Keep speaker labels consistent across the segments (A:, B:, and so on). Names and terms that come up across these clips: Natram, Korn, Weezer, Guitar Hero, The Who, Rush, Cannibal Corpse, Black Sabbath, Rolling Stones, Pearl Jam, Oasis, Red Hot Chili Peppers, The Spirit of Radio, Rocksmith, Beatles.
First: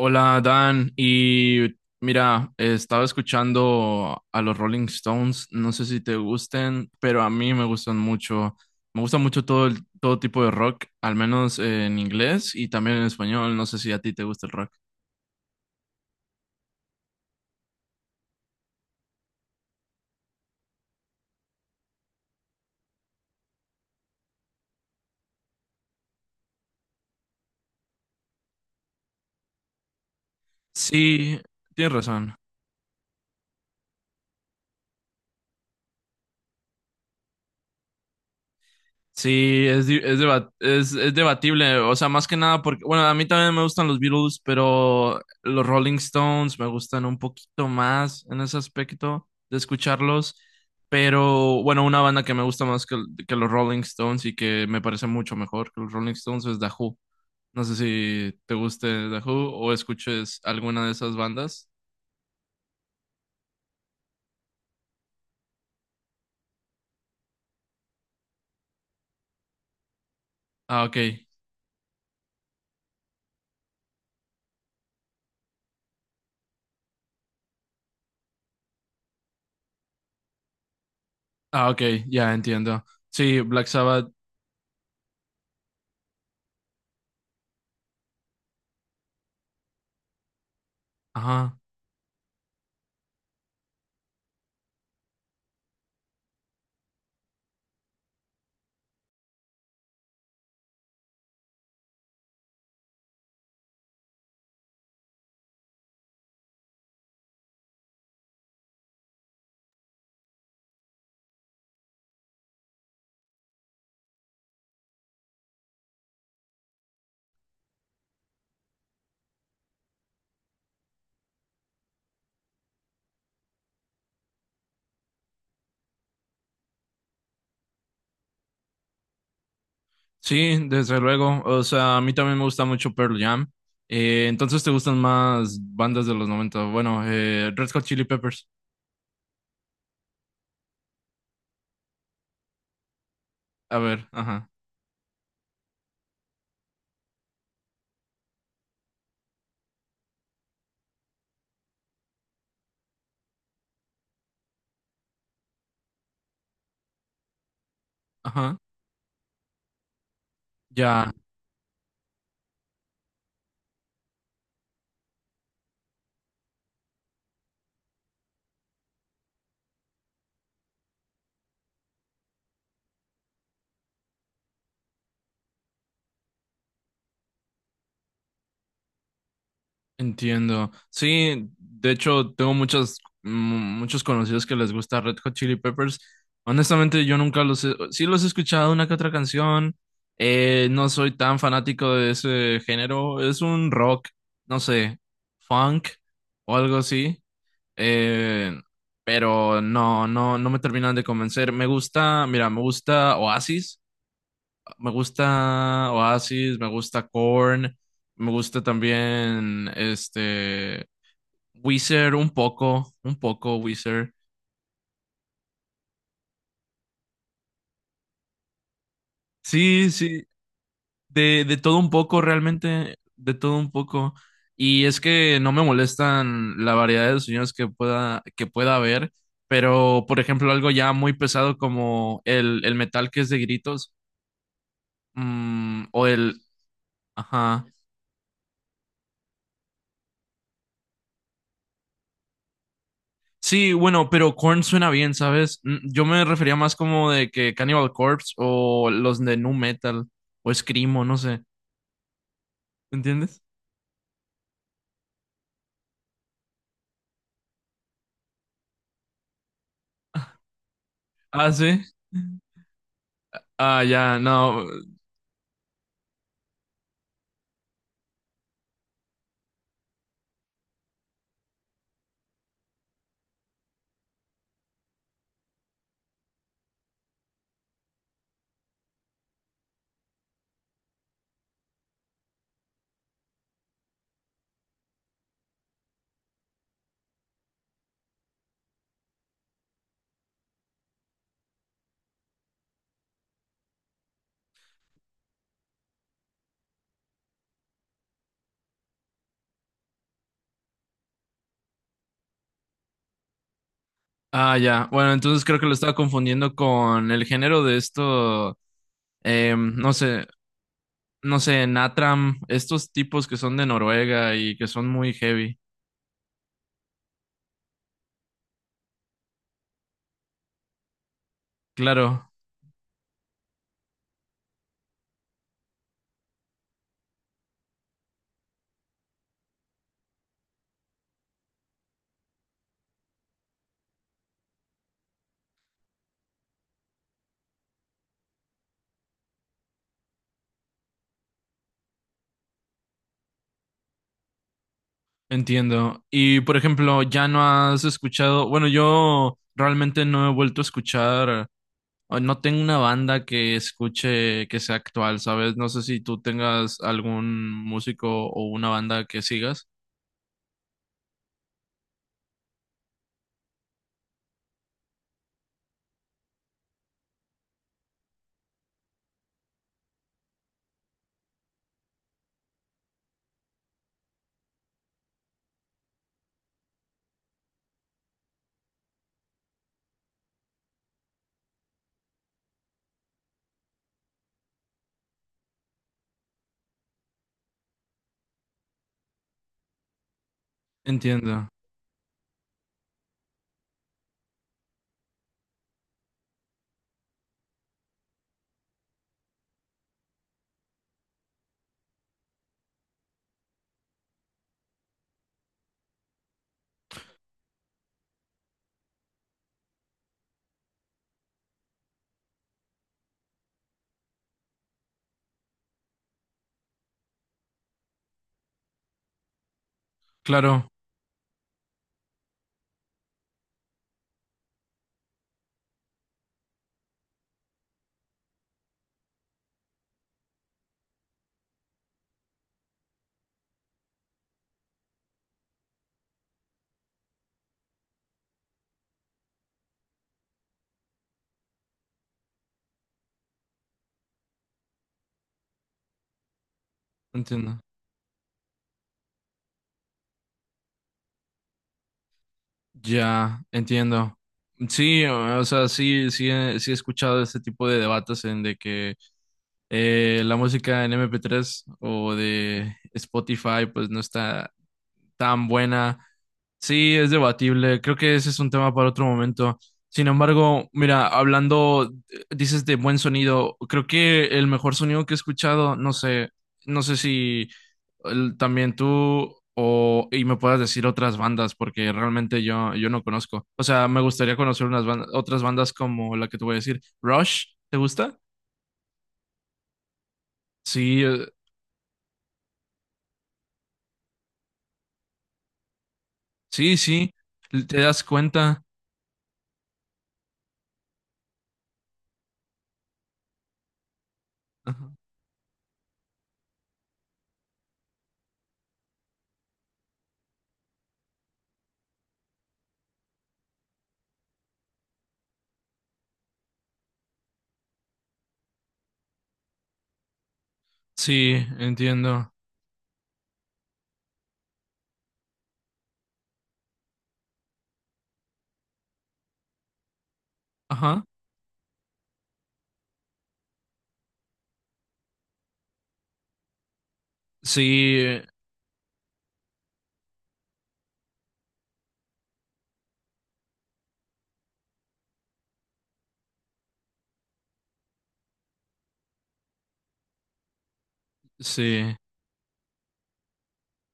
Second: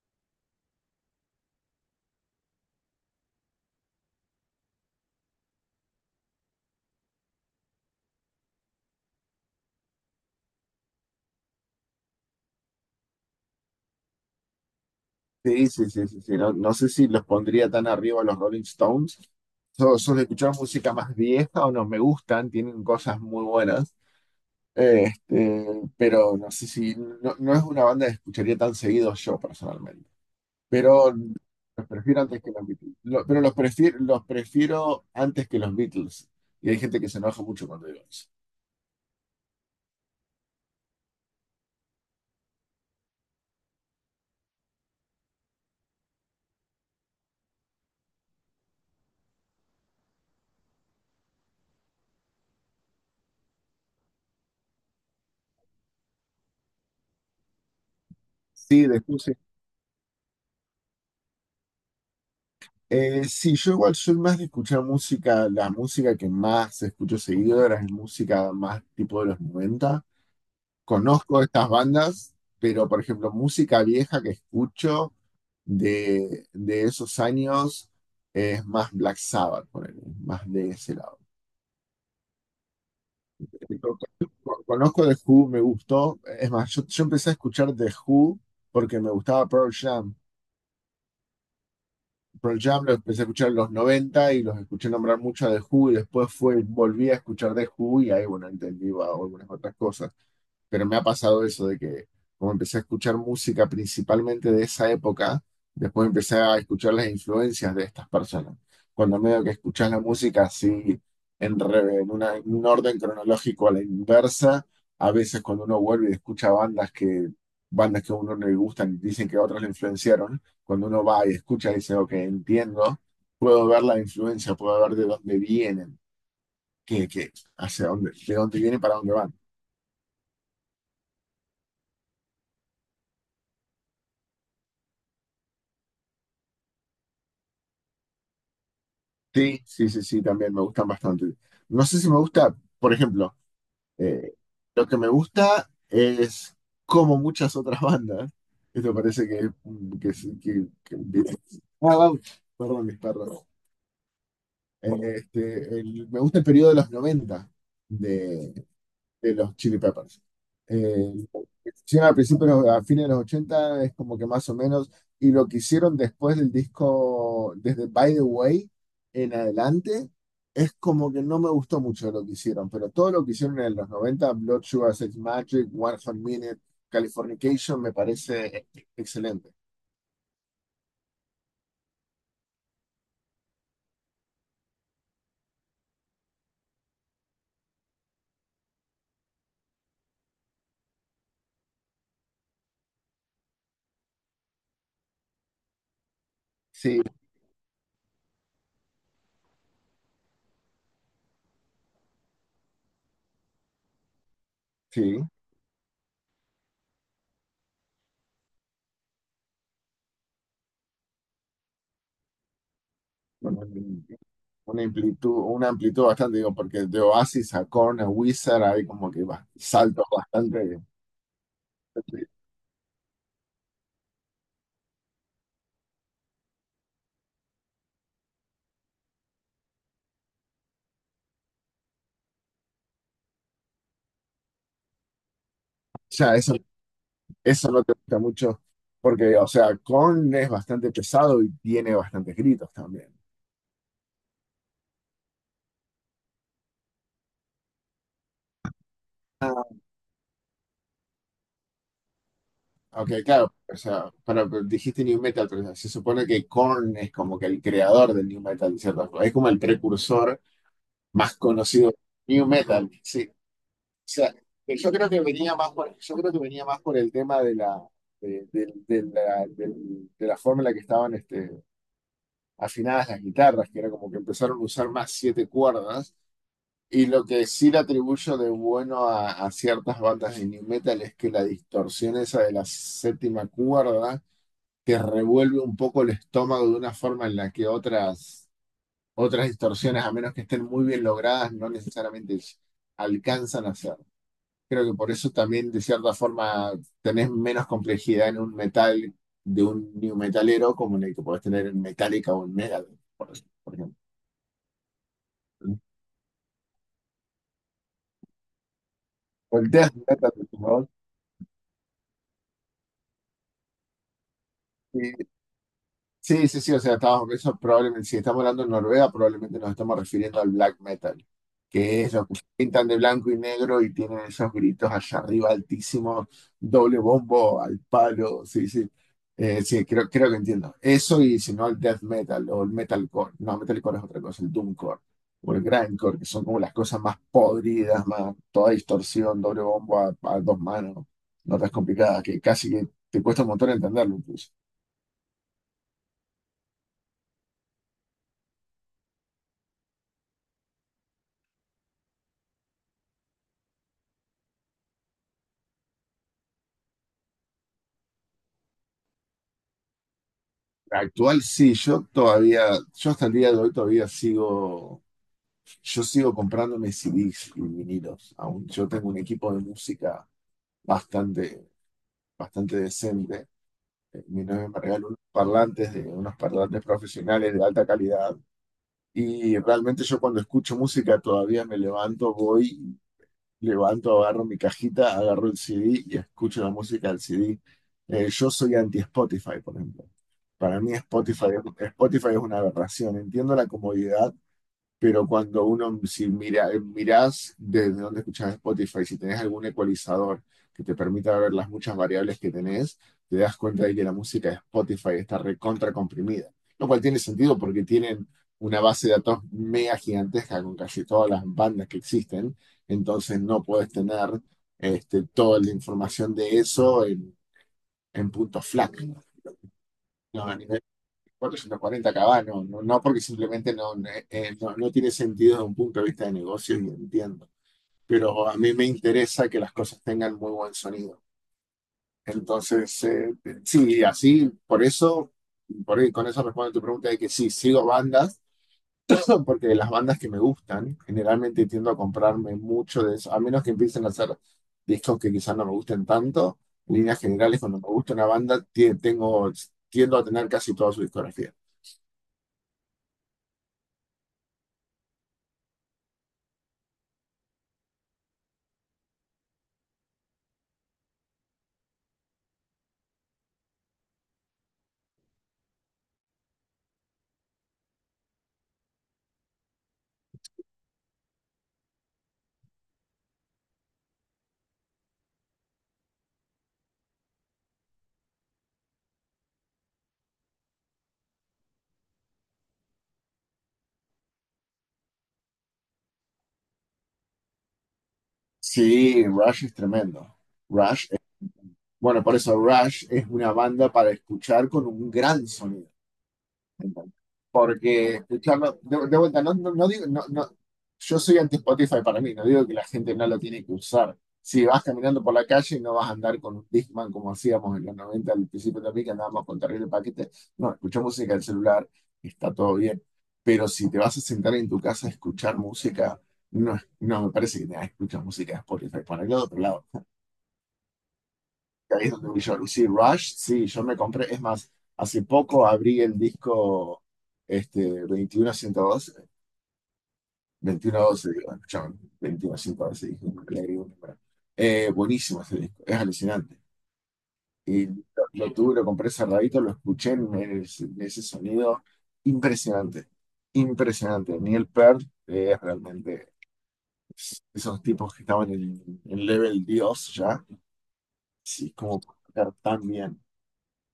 A: Hola Dan, mira, estaba escuchando a los Rolling Stones, no sé si te gusten, pero a mí me gustan mucho, me gusta mucho todo tipo de rock, al menos en inglés y también en español, no sé si a ti te gusta el rock.
B: Sí, sí, sí, sí, sí. No, no sé si los pondría tan arriba a los Rolling Stones. Suelo escuchar música más vieja o no me gustan, tienen cosas muy buenas. Este, pero no sé si no es una banda que escucharía tan seguido yo personalmente. Pero
A: Sí,
B: los
A: tienes
B: prefiero
A: razón.
B: antes que los Beatles. Pero los prefiero antes que los Beatles. Y hay gente que se enoja mucho cuando digo eso.
A: Sí, es, di- es, debat- es debatible, o sea, más que nada porque, bueno, a mí también me gustan los Beatles, pero los Rolling Stones me gustan un poquito más en ese aspecto de escucharlos, pero bueno, una banda que me gusta más que los Rolling Stones y que me parece mucho mejor que los Rolling Stones es The Who. No sé si te
B: Sí,
A: guste The
B: después sí.
A: Who o escuches alguna de esas bandas.
B: Sí, yo igual soy más de escuchar música, la música que más escucho seguido ahora es música más tipo de los 90.
A: Ah, ok.
B: Conozco estas bandas, pero por ejemplo, música vieja que escucho de esos años es más Black Sabbath, ponele, más de ese lado.
A: Ah, ok, ya entiendo. Sí, Black Sabbath.
B: Conozco The Who, me gustó, es más, yo empecé a escuchar The Who porque me gustaba Pearl Jam.
A: Ajá.
B: Pearl Jam lo empecé a escuchar en los 90 y los escuché nombrar mucho a The Who y después fue, volví a escuchar The Who y ahí, bueno, entendí wow, algunas otras cosas. Pero me ha pasado eso de que como empecé a escuchar música principalmente de esa época, después empecé a escuchar las influencias de estas personas. Cuando medio que escuchas la música así en, re- en una- en un orden cronológico a la inversa, a veces cuando uno vuelve y escucha bandas que a uno no le gustan y dicen que otros le influenciaron, cuando uno va y escucha y dice, ok, entiendo, puedo ver la influencia, puedo ver de dónde vienen, qué, qué, hacia dónde, de dónde vienen, para dónde van.
A: Sí, desde luego. O sea, a mí también me gusta mucho Pearl Jam. Entonces, ¿te gustan más bandas de los 90? Bueno, Red Hot Chili Peppers.
B: Sí, sí, sí, sí, también me gustan bastante. No sé si me gusta, por ejemplo,
A: A ver,
B: eh,
A: ajá,
B: lo que me gusta es como muchas otras bandas. Esto parece que, sí, ah, vamos. Perdón, mis perros. Eh, Me gusta el periodo de los 90,
A: ajá.
B: de los Chili Peppers.
A: Ya,
B: Eh, Hicieron al principio, a fines de los 80 es como que más o menos, y lo que hicieron después del disco, desde By the Way en adelante, es como que no me gustó mucho lo que hicieron, pero todo lo que hicieron en los 90 Blood Sugar Sex Magic, One Hot Minute, Californication, me parece excelente.
A: entiendo. Sí, de hecho, tengo muchos conocidos que les gusta Red Hot Chili Peppers. Honestamente, yo nunca los he... Sí los he escuchado una que otra canción. No soy tan fanático de ese género. Es un rock, no sé, funk o algo
B: Sí,
A: así. Eh, pero no me terminan de convencer. Me gusta, mira, me gusta Oasis, me
B: sí.
A: gusta Oasis, me gusta Korn, me gusta también Weezer un poco
B: Bueno,
A: Weezer.
B: una amplitud bastante, digo, porque de Oasis a Korn a Wizard hay como que va,
A: Sí,
B: saltos
A: sí,
B: bastante.
A: de todo un poco realmente, de todo un poco. Y es que no me molestan la variedad de sonidos que que pueda haber, pero por ejemplo algo ya muy pesado como el metal que es de gritos. Mm,
B: O
A: o
B: sea,
A: el... Ajá.
B: eso no te gusta mucho, porque, o sea, Korn es bastante pesado y tiene bastantes gritos también.
A: Sí, bueno, pero Korn suena bien, ¿sabes? Mm, yo me refería más como de que Cannibal Corpse o los de Nu Metal o Screamo, no sé.
B: Aunque,
A: ¿Entiendes?
B: claro, o sea, para, dijiste New Metal, pero se supone que Korn es como que el creador del New Metal, de cierta forma. Es como el precursor más
A: Ah, sí.
B: conocido del New Metal, sí. O
A: Ah, ya,
B: sea,
A: no.
B: que yo creo que venía más por el tema de la, de la forma en la que estaban afinadas las guitarras, que era como que empezaron a usar más siete cuerdas. Y lo que sí le atribuyo de bueno a ciertas bandas de new metal es que la distorsión esa de la séptima cuerda te revuelve un poco el estómago de una forma en la que otras distorsiones, a menos que estén muy bien logradas, no necesariamente alcanzan a hacer. Creo que por eso también, de cierta forma, tenés menos complejidad en un metal de un new metalero como en el que podés tener en Metallica o en Megadeth, por ejemplo.
A: Ah, ya. Bueno, entonces creo que lo estaba confundiendo con el género de esto,
B: O el
A: no
B: death
A: sé,
B: metal de tu voz,
A: no sé, Natram, estos tipos que son de Noruega y que son muy
B: sí,
A: heavy.
B: sí, sí, sí, o sea, estamos, eso probablemente, si estamos hablando de Noruega, probablemente nos estamos refiriendo al black metal, que es los
A: Claro.
B: que pintan de blanco y negro y tienen esos gritos allá arriba altísimos, doble bombo al palo, sí, sí, sí, creo que entiendo. Eso y si no el death metal o el metalcore, no, metalcore es otra cosa, el doomcore o el grindcore, que son como las cosas más podridas, más toda distorsión, doble bombo a dos manos, notas complicadas, que casi que te cuesta un montón entenderlo incluso.
A: Entiendo. Y por ejemplo, ya no has escuchado, bueno, yo realmente no he vuelto a escuchar, o no tengo una banda que escuche que sea actual, ¿sabes? No sé si tú tengas algún músico o una banda que sigas.
B: Actual sí, yo hasta el día de hoy todavía sigo comprándome CDs y vinilos. Aún yo tengo un equipo de música bastante, bastante decente. Mi novia me regaló unos parlantes profesionales de alta calidad. Y realmente yo cuando escucho música todavía me levanto, voy, levanto, agarro mi cajita, agarro el CD y escucho la música del CD. Yo soy anti-Spotify, por ejemplo. Para mí
A: Entiendo.
B: Spotify es una aberración. Entiendo la comodidad, pero cuando uno, si mira, mirás desde dónde escuchas Spotify, si tenés algún ecualizador que te permita ver las muchas variables que tenés, te das cuenta de que la música de Spotify está recontra comprimida. Lo cual tiene sentido porque tienen una base de datos mega gigantesca con casi todas las bandas que existen. Entonces no puedes tener toda la información de eso en punto FLAC. No, a
A: Claro,
B: nivel 440 caballos, no, porque simplemente no, no, no tiene sentido desde un punto de vista de negocio y entiendo, pero a mí me interesa que las cosas tengan muy buen sonido. Entonces, sí, así, por eso, por ahí, con eso respondo a tu pregunta de que sí, sigo bandas, porque de las bandas que me gustan, generalmente tiendo a comprarme mucho de eso, a menos que empiecen a hacer discos que quizás no me gusten tanto, en líneas
A: entiendo.
B: generales, cuando me gusta una banda, tiendo a tener casi toda su discografía.
A: Ya, entiendo. Sí, sí he escuchado este tipo de debates en de que la música en MP3 o de Spotify pues no está tan buena. Sí, es debatible. Creo que ese es un tema para otro momento. Sin embargo, mira, hablando, dices de buen sonido, creo que el mejor sonido que he escuchado, no sé, no sé si también tú o y me puedas decir otras bandas, porque realmente yo no conozco. O sea, me gustaría conocer unas bandas, otras bandas como la que te voy a decir. Rush, ¿te gusta?
B: Sí, Rush es tremendo.
A: Sí,
B: Rush, es- bueno, por eso Rush es una banda para escuchar con un gran sonido.
A: sí,
B: ¿Entendés?
A: sí. Te das
B: Porque
A: cuenta.
B: escucharlo, de vuelta, no, no, no digo, no, no, yo soy anti Spotify para mí, no digo que la gente no lo tiene que usar. Si vas
A: Ajá.
B: caminando por la calle no vas a andar con un Discman como hacíamos en los 90 al principio también, que andábamos con terrible paquete. No, escucha música del celular, está todo bien. Pero si te vas a sentar en tu casa a escuchar música. No, no me parece que tengas que escuchar música de Spotify. Por el otro lado,
A: Sí,
B: ahí es donde
A: entiendo.
B: voy yo. Y sí, Rush, sí, yo me compré, es más, hace poco abrí el disco este, 21
A: Ajá.
B: 2112, digo, escuchame, veintiuno ciento doce dije, le agregué un número. Buenísimo ese disco, es alucinante. Y
A: Sí,
B: lo tuve, lo compré cerradito, lo escuché en, ese sonido impresionante, impresionante. Neil Peart, es realmente esos tipos que estaban en level Dios ya, sí,
A: sí,
B: como tocar tan bien.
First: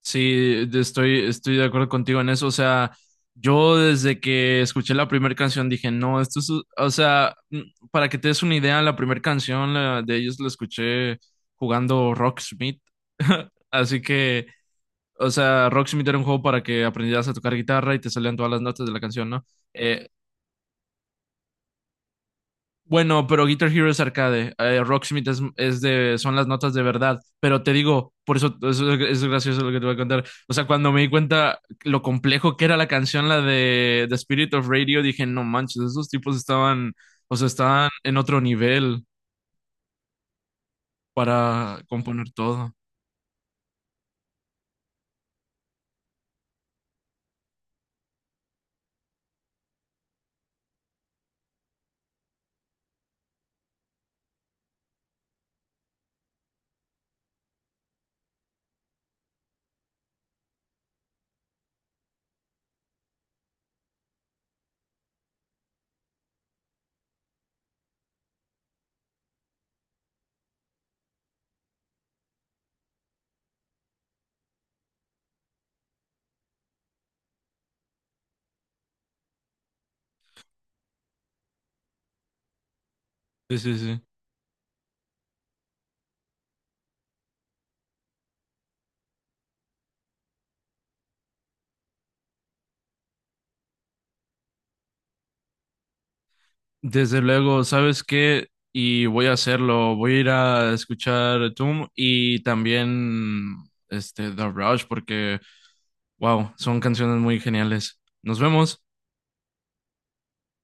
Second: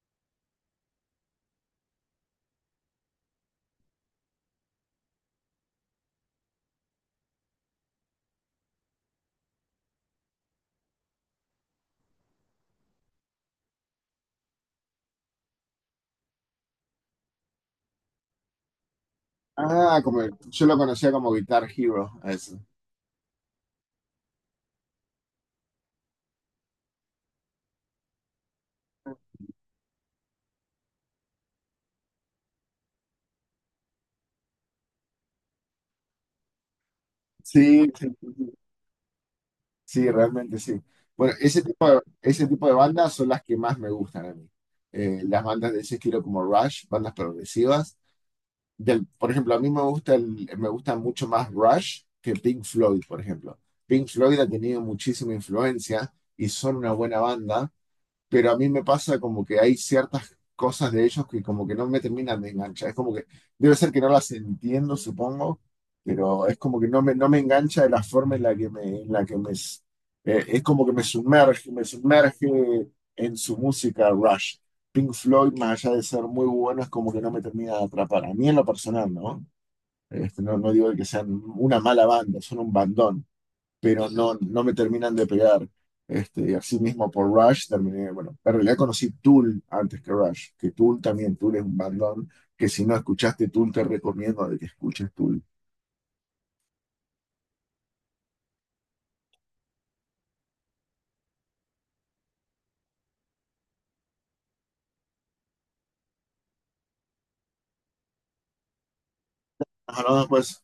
A: sí, estoy de acuerdo contigo en eso. O sea, yo desde que escuché la primera canción dije, no, esto es, o sea, mm, para que te des una idea, la primera canción la- de ellos la escuché jugando Rocksmith. Así que, o sea, Rocksmith era un juego para que aprendieras a tocar guitarra y te salían todas las notas de la canción, ¿no?
B: Ah,
A: Eh,
B: como yo lo conocía como Guitar Hero, a eso.
A: Bueno, pero Guitar Hero es arcade, Rocksmith son las notas de verdad, pero te digo, por eso, eso es gracioso lo que te voy a contar. O sea, cuando me di cuenta lo complejo que era la canción, la de The Spirit of Radio, dije, no manches, esos tipos estaban, o sea, estaban
B: Sí, sí,
A: en
B: sí,
A: otro
B: sí,
A: nivel
B: sí, realmente sí. Bueno,
A: para componer
B: ese tipo de
A: todo.
B: bandas son las que más me gustan a mí. Las bandas de ese estilo como Rush, bandas progresivas. Por ejemplo, a mí me gusta mucho más Rush que Pink Floyd, por ejemplo. Pink Floyd ha tenido muchísima influencia y son una buena banda, pero a mí me pasa como que hay ciertas cosas de ellos que como que no me terminan de enganchar. Es como que debe ser que no las entiendo, supongo, pero es como que no me engancha de la forma en la que me, es como que me sumerge en su música Rush. Pink Floyd, más allá de ser muy bueno, es como que no me termina de atrapar. A mí en lo personal, ¿no? No, digo que sean una mala banda, son un bandón,
A: Sí, sí, sí.
B: pero no me terminan de pegar. Así mismo por Rush terminé, bueno, en realidad conocí Tool antes que Rush, que Tool también, Tool es un bandón, que si no escuchaste Tool te recomiendo de que escuches Tool.
A: Desde luego, ¿sabes qué? Y voy a hacerlo. Voy a ir a escuchar Toom y también este The Rush porque, wow, son canciones muy geniales. Nos vemos.
B: Hablamos pues.